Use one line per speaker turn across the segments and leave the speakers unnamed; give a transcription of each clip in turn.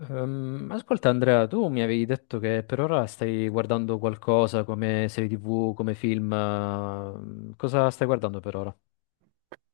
Ascolta Andrea, tu mi avevi detto che per ora stai guardando qualcosa come serie TV, come film. Cosa stai guardando per ora?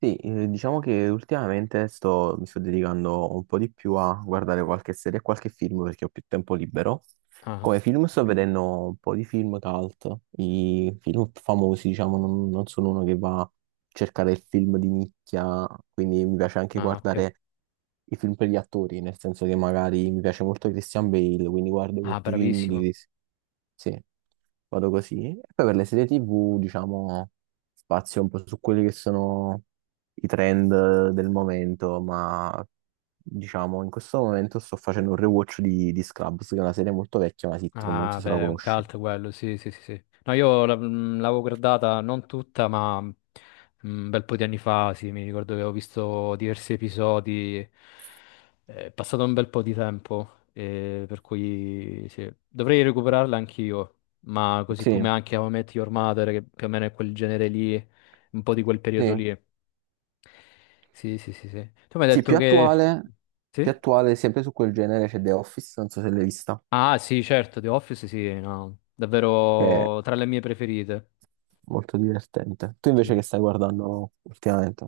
Sì, diciamo che ultimamente mi sto dedicando un po' di più a guardare qualche serie e qualche film perché ho più tempo libero.
Ah,
Come film sto
ok.
vedendo un po' di film cult, i film famosi, diciamo, non sono uno che va a cercare il film di nicchia, quindi mi piace anche
Ah, ok.
guardare i film per gli attori, nel senso che magari mi piace molto Christian Bale, quindi guardo
Ah,
molti film di
bravissimo.
Chris. Sì, vado così. E poi per le serie TV, diciamo, spazio un po' su quelli che sono i trend del momento, ma diciamo in questo momento sto facendo un rewatch di Scrubs, che è una serie molto vecchia, una sitcom, non
Ah,
so se la
beh, è un
conosci.
cult quello, sì, sì, sì, sì. No, l'avevo guardata non tutta, un bel po' di anni fa, sì, mi ricordo che avevo visto diversi episodi. È passato un bel po' di tempo, per cui sì, dovrei recuperarla anch'io, ma così
Sì,
come anche How I Met Your Mother, che più o meno è quel genere lì, un po' di quel periodo
sì.
lì. Sì, sì, sì, sì. Tu mi hai
Sì,
detto che...
più
Sì?
attuale, sempre su quel genere c'è The Office, non so se l'hai vista,
Ah, sì, certo, The Office, sì, no,
che è
davvero tra le mie preferite.
molto divertente. Tu invece
Sì.
che stai guardando ultimamente?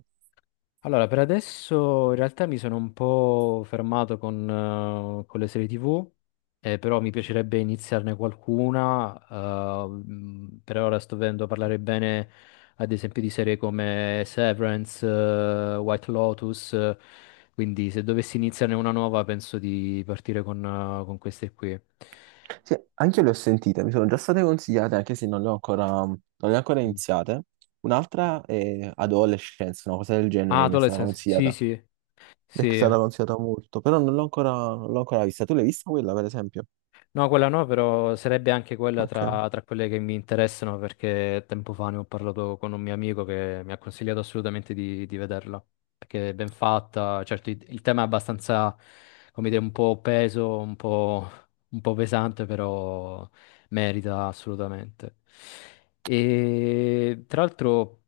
Allora, per adesso in realtà mi sono un po' fermato con le serie TV, però mi piacerebbe iniziarne qualcuna. Per ora sto vedendo parlare bene, ad esempio, di serie come Severance, White Lotus, quindi se dovessi iniziarne una nuova penso di partire con queste qui.
Sì, anche io le ho sentite, mi sono già state consigliate, anche se non le ho ancora
Mm.
iniziate. Un'altra è Adolescence, una cosa del genere
Ah,
che mi è stata
Adolescence, sì,
consigliata.
sì,
Mi è
sì.
stata consigliata molto, però non l'ho ancora vista. Tu l'hai vista quella, per esempio?
No, quella no, però sarebbe anche quella
Ok.
tra quelle che mi interessano perché tempo fa ne ho parlato con un mio amico che mi ha consigliato assolutamente di vederla, perché è ben fatta, certo il tema è abbastanza, come dire, un po' peso, un po' pesante, però merita assolutamente. E tra l'altro...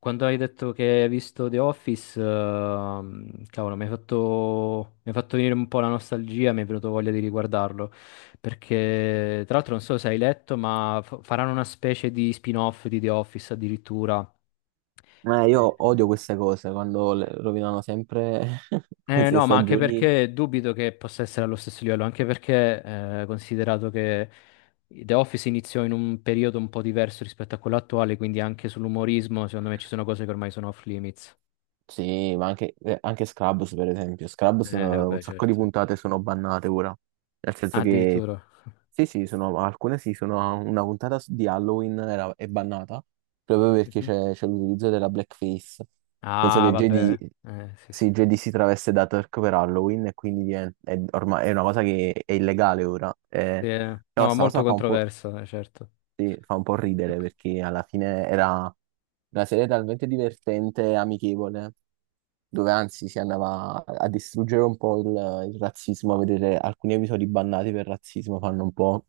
Quando hai detto che hai visto The Office, cavolo, mi hai fatto venire un po' la nostalgia, mi è venuto voglia di riguardarlo. Perché, tra l'altro, non so se hai letto, ma faranno una specie di spin-off di The Office addirittura.
Io
Eh,
odio queste cose quando le rovinano sempre queste
no, ma anche
stagioni.
perché dubito che possa essere allo stesso livello, anche perché, considerato che The Office iniziò in un periodo un po' diverso rispetto a quello attuale, quindi anche sull'umorismo, secondo me ci sono cose che ormai sono off limits.
Sì, ma anche, anche Scrubs, per esempio. Scrubs, un
Vabbè,
sacco di
certo.
puntate sono bannate ora. Nel
Ah,
senso che
addirittura.
sì, sì, sono, alcune sì, sono una di Halloween è bannata proprio perché
Mhm.
c'è l'utilizzo della blackface. Nel senso
Ah,
che
vabbè.
JD,
Sì, sì.
sì, JD si traveste da Turk per Halloween e quindi è, ormai, è una cosa che è illegale ora.
Sì, eh.
Però
No,
sta
molto
cosa fa un po',
controverso, certo.
sì, fa un po' ridere perché alla fine era una serie talmente divertente e amichevole, dove anzi si andava a distruggere un po' il razzismo, a vedere alcuni episodi bannati per razzismo fanno un po'.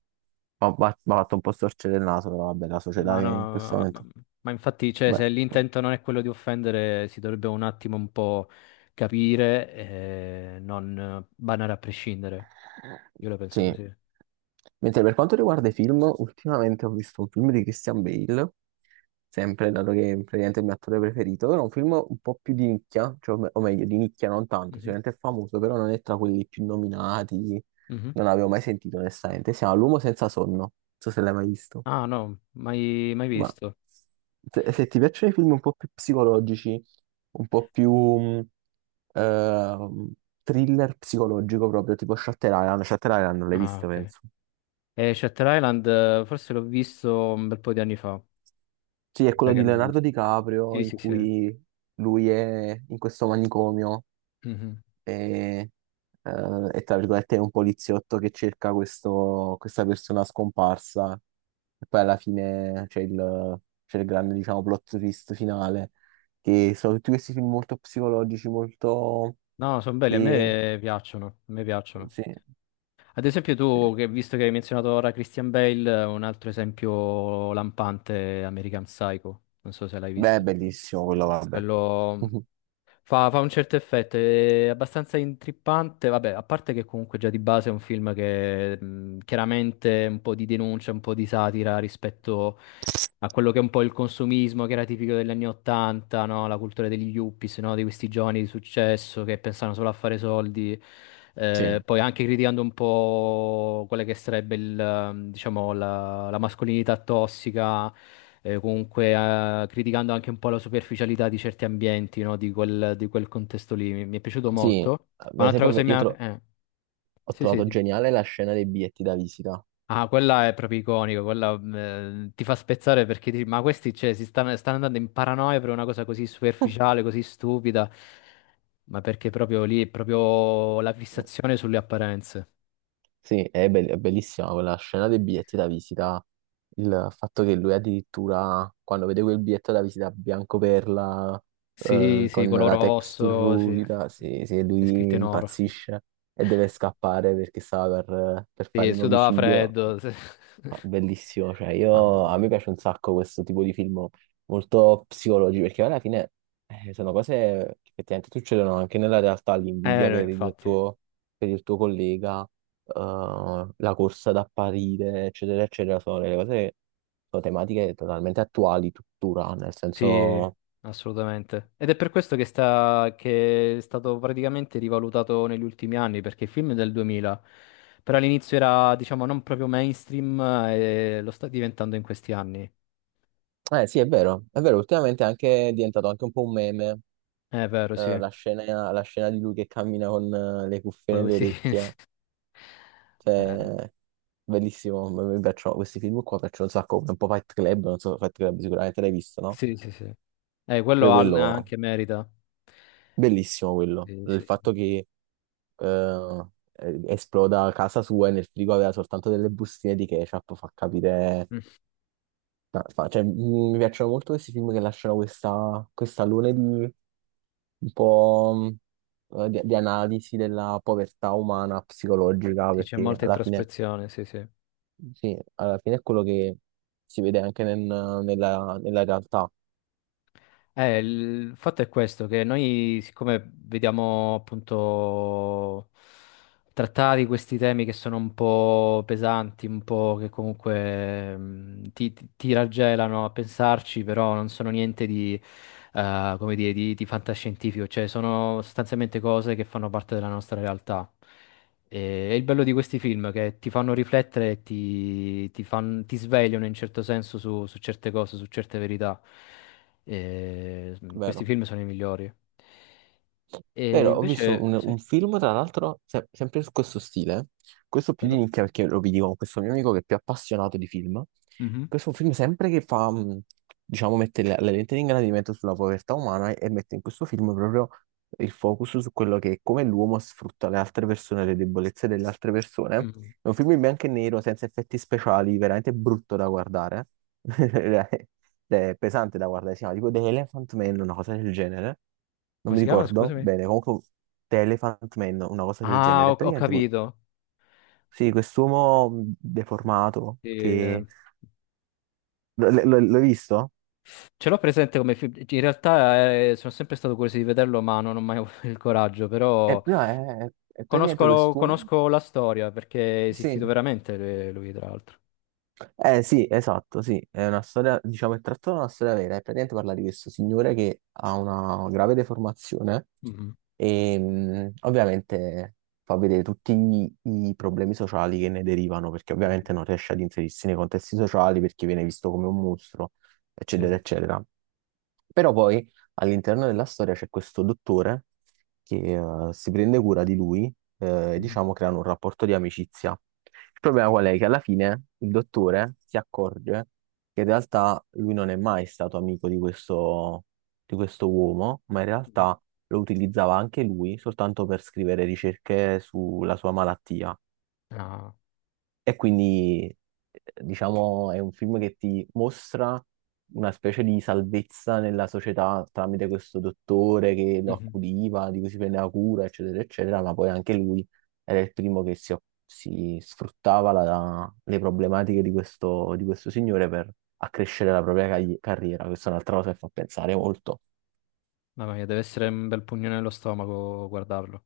Ho fatto un po' storcere il naso, però vabbè, la società
Ma no,
che in questo
ma-
momento...
Ma infatti, cioè,
Beh,
se l'intento non è quello di offendere, si dovrebbe un attimo un po' capire e non banare a prescindere. Io la penso
sì.
così.
Mentre per quanto riguarda i film, ultimamente ho visto un film di Christian Bale, sempre dato che praticamente è il mio attore preferito, però è un film un po' più di nicchia, cioè, o meglio, di nicchia non tanto,
Mhm.
sicuramente è famoso, però non è tra quelli più nominati,
Mhm.
non avevo mai sentito onestamente. Si chiama L'uomo senza sonno, non so se l'hai mai visto.
Ah, no, mai, mai
Ma
visto.
se ti piacciono i film un po' più psicologici, un po' più ehm, thriller psicologico proprio, tipo Shutter Island, Shutter Island non l'hai
Ah,
visto,
ok.
penso.
E Shutter Island, forse l'ho visto un bel po' di anni fa.
Sì, è
Mi sa
quello
che
di
l'ho
Leonardo
visto.
DiCaprio
Sì,
in
sì, sì.
cui lui è in questo manicomio
Mhm.
e, è, tra virgolette, è un poliziotto che cerca questa persona scomparsa. E poi alla fine c'è il grande, diciamo, plot twist finale, che sono tutti questi film molto psicologici, molto...
No, sono belli, a
che...
me piacciono, a me piacciono.
Sì,
Ad esempio
sì.
tu, che, visto che hai menzionato ora Christian Bale, un altro esempio lampante è American Psycho, non so se l'hai
Beh, è
visto.
bellissimo quello, vabbè.
Quello Fa un certo effetto, è abbastanza intrippante, vabbè, a parte che comunque già di base è un film che chiaramente un po' di denuncia, un po' di satira rispetto a quello che è un po' il consumismo che era tipico degli anni Ottanta, no? La cultura degli yuppies, no? Di questi giovani di successo che pensano solo a fare soldi.
Sì.
Poi anche criticando un po' quella che sarebbe il, diciamo, la mascolinità tossica, comunque criticando anche un po' la superficialità di certi ambienti, no, di quel contesto lì. Mi è piaciuto
Sì,
molto.
per
Ma un'altra cosa
esempio,
che mi ha...
ho
sì, sì.
trovato geniale la scena dei biglietti da visita.
Ah, quella è proprio iconica, quella, ti fa spezzare perché dici, ma questi cioè, stanno andando in paranoia per una cosa così superficiale, così stupida, ma perché proprio lì è proprio la fissazione sulle apparenze.
Sì, è bellissima quella scena dei biglietti da visita, il fatto che lui addirittura quando vede quel biglietto da visita bianco perla,
Sì, sì,
con
color
la texture
rosso, sì,
ruvida, se
è scritto
lui
in oro.
impazzisce e deve scappare perché stava per fare
Sì,
un
sudava
omicidio.
freddo. Sì.
Ah, bellissimo, cioè
Mamma
io, a
mia.
me piace un sacco questo tipo di film molto psicologi perché alla fine sono cose che effettivamente succedono anche nella realtà, l'invidia
No, infatti,
per il tuo collega, la corsa ad apparire, eccetera, eccetera, sono delle cose, sono tematiche totalmente attuali tuttora, nel
sì,
senso,
assolutamente. Ed è per questo che è stato praticamente rivalutato negli ultimi anni, perché il film è del 2000, però all'inizio era, diciamo, non proprio mainstream, e lo sta diventando in questi anni.
eh sì è vero, ultimamente è diventato anche un po' un meme,
È vero, sì.
la scena di lui che cammina con le cuffie
Quello
nelle
sì.
orecchie,
Eh,
cioè bellissimo, mi piacciono questi film qua, piacciono un sacco, come un po' Fight Club, non so, Fight Club sicuramente l'hai visto, no?
sì, sì, sì. Eh, quello
Pure
ha-
quello,
anche merita.
bellissimo quello,
Sì,
il
sì, sì.
fatto che eh, esploda casa sua e nel frigo aveva soltanto delle bustine di ketchup, fa capire...
Mm.
no, cioè, mi piacciono molto questi film che lasciano questa, questa luna di un po' di analisi della povertà umana, psicologica,
Sì, c'è
perché
molta
alla fine,
introspezione, sì, sì.
sì, alla fine è quello che si vede anche nella nella realtà.
Il fatto è questo, che noi siccome vediamo appunto trattati questi temi che sono un po' pesanti, un po' che comunque ti raggelano a pensarci, però non sono niente di, come dire, di fantascientifico, cioè sono sostanzialmente cose che fanno parte della nostra realtà. E il bello di questi film è che ti fanno riflettere e ti svegliano in certo senso su su certe cose, su certe verità. Questi
Vero.
film sono i migliori. E
Vero, ho
invece,
visto
sì,
un film, tra l'altro, sempre su questo stile, questo più di
vero?
nicchia perché lo vedi con questo mio amico che è più appassionato di film.
Mhm.
Questo è un film sempre che fa, diciamo, mette le lenti di ingrandimento sulla povertà umana e mette in questo film proprio il focus su quello che è come l'uomo sfrutta le altre persone, le debolezze delle altre persone.
Mm.
È un film in bianco e nero, senza effetti speciali, veramente brutto da guardare. Ed è pesante da guardare, si chiama tipo The Elephant Man, una cosa del genere. Non
Come
mi
si chiama?
ricordo
Scusami.
bene, comunque The Elephant Man, una cosa del
Ah,
genere.
ho, ho capito.
Sì, quest'uomo deformato
Eh,
che... L'hai visto?
ce l'ho presente come film. In realtà sono sempre stato curioso di vederlo, ma non ho mai avuto il coraggio.
È,
Però
no, è praticamente
conosco,
quest'uomo...
conosco la storia perché è
Sì.
esistito veramente, lui, tra l'altro.
Eh sì, esatto, sì. È una storia, diciamo, è tratta da una storia vera. E praticamente parla di questo signore che ha una grave deformazione.
Mhm.
E ovviamente fa vedere tutti i problemi sociali che ne derivano, perché
Mhm.
ovviamente non riesce ad inserirsi nei contesti sociali perché viene visto come un mostro,
Sì.
eccetera, eccetera. Però poi all'interno della storia c'è questo dottore che si prende cura di lui, e
Mhm.
diciamo creano un rapporto di amicizia. Il problema qual è? Che alla fine il dottore si accorge che in realtà lui non è mai stato amico di questo uomo, ma in
Mhm.
realtà lo utilizzava anche lui soltanto per scrivere ricerche sulla sua malattia.
Ah.
E quindi, diciamo, è un film che ti mostra una specie di salvezza nella società tramite questo dottore che lo
Mhm.
accudiva, di cui si prendeva cura, eccetera, eccetera, ma poi anche lui era il primo che si sfruttava le problematiche di questo signore per accrescere la propria carriera. Questa è un'altra cosa che fa pensare molto.
Mamma mia, deve essere un bel pugno nello stomaco guardarlo.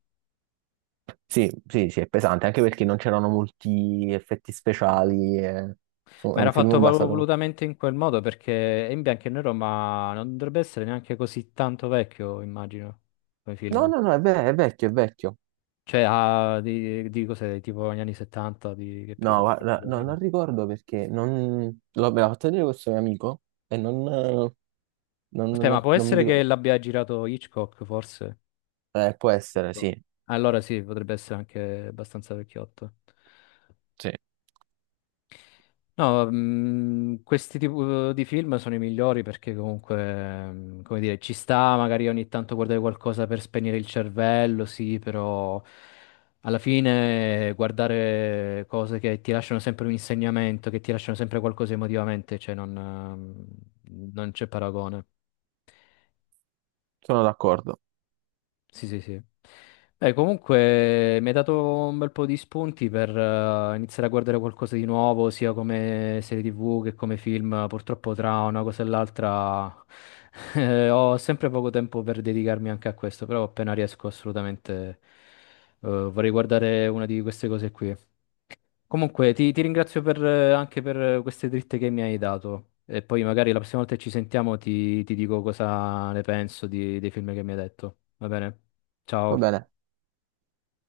Sì, sì, sì, è pesante, anche perché non c'erano molti effetti
Mm.
speciali. Eh. È
Ma era
un
fatto
film basato.
volutamente in quel modo perché è in bianco e nero, ma non dovrebbe essere neanche così tanto vecchio, immagino, come
No,
film.
no, no, è vecchio, è vecchio.
Cioè, di cos'è, tipo negli anni 70, di che
No,
periodo? Forse
guarda,
proprio
no,
prima.
non ricordo perché non... me l'ha fatto vedere questo mio amico e non,
Aspetta, ma può
non mi
essere
ricordo.
che l'abbia girato Hitchcock, forse?
Può essere,
Hitchcock.
sì,
Allora sì, potrebbe essere anche abbastanza vecchiotto.
sì,
No, questi tipi di film sono i migliori perché comunque, come dire, ci sta magari ogni tanto guardare qualcosa per spegnere il cervello, sì, però alla fine guardare cose che ti lasciano sempre un insegnamento, che ti lasciano sempre qualcosa emotivamente, cioè non c'è paragone.
sono d'accordo.
Sì, sì, sì. Beh, comunque mi hai dato un bel po' di spunti per, iniziare a guardare qualcosa di nuovo, sia come serie TV che come film. Purtroppo tra una cosa e l'altra ho sempre poco tempo per dedicarmi anche a questo, però appena riesco assolutamente, vorrei guardare una di queste cose qui. Comunque, ti ringrazio per, anche per queste dritte che mi hai dato. E poi magari la prossima volta che ci sentiamo ti dico cosa ne penso dei film che mi hai detto. Va bene?
Va
Ciao.
bene.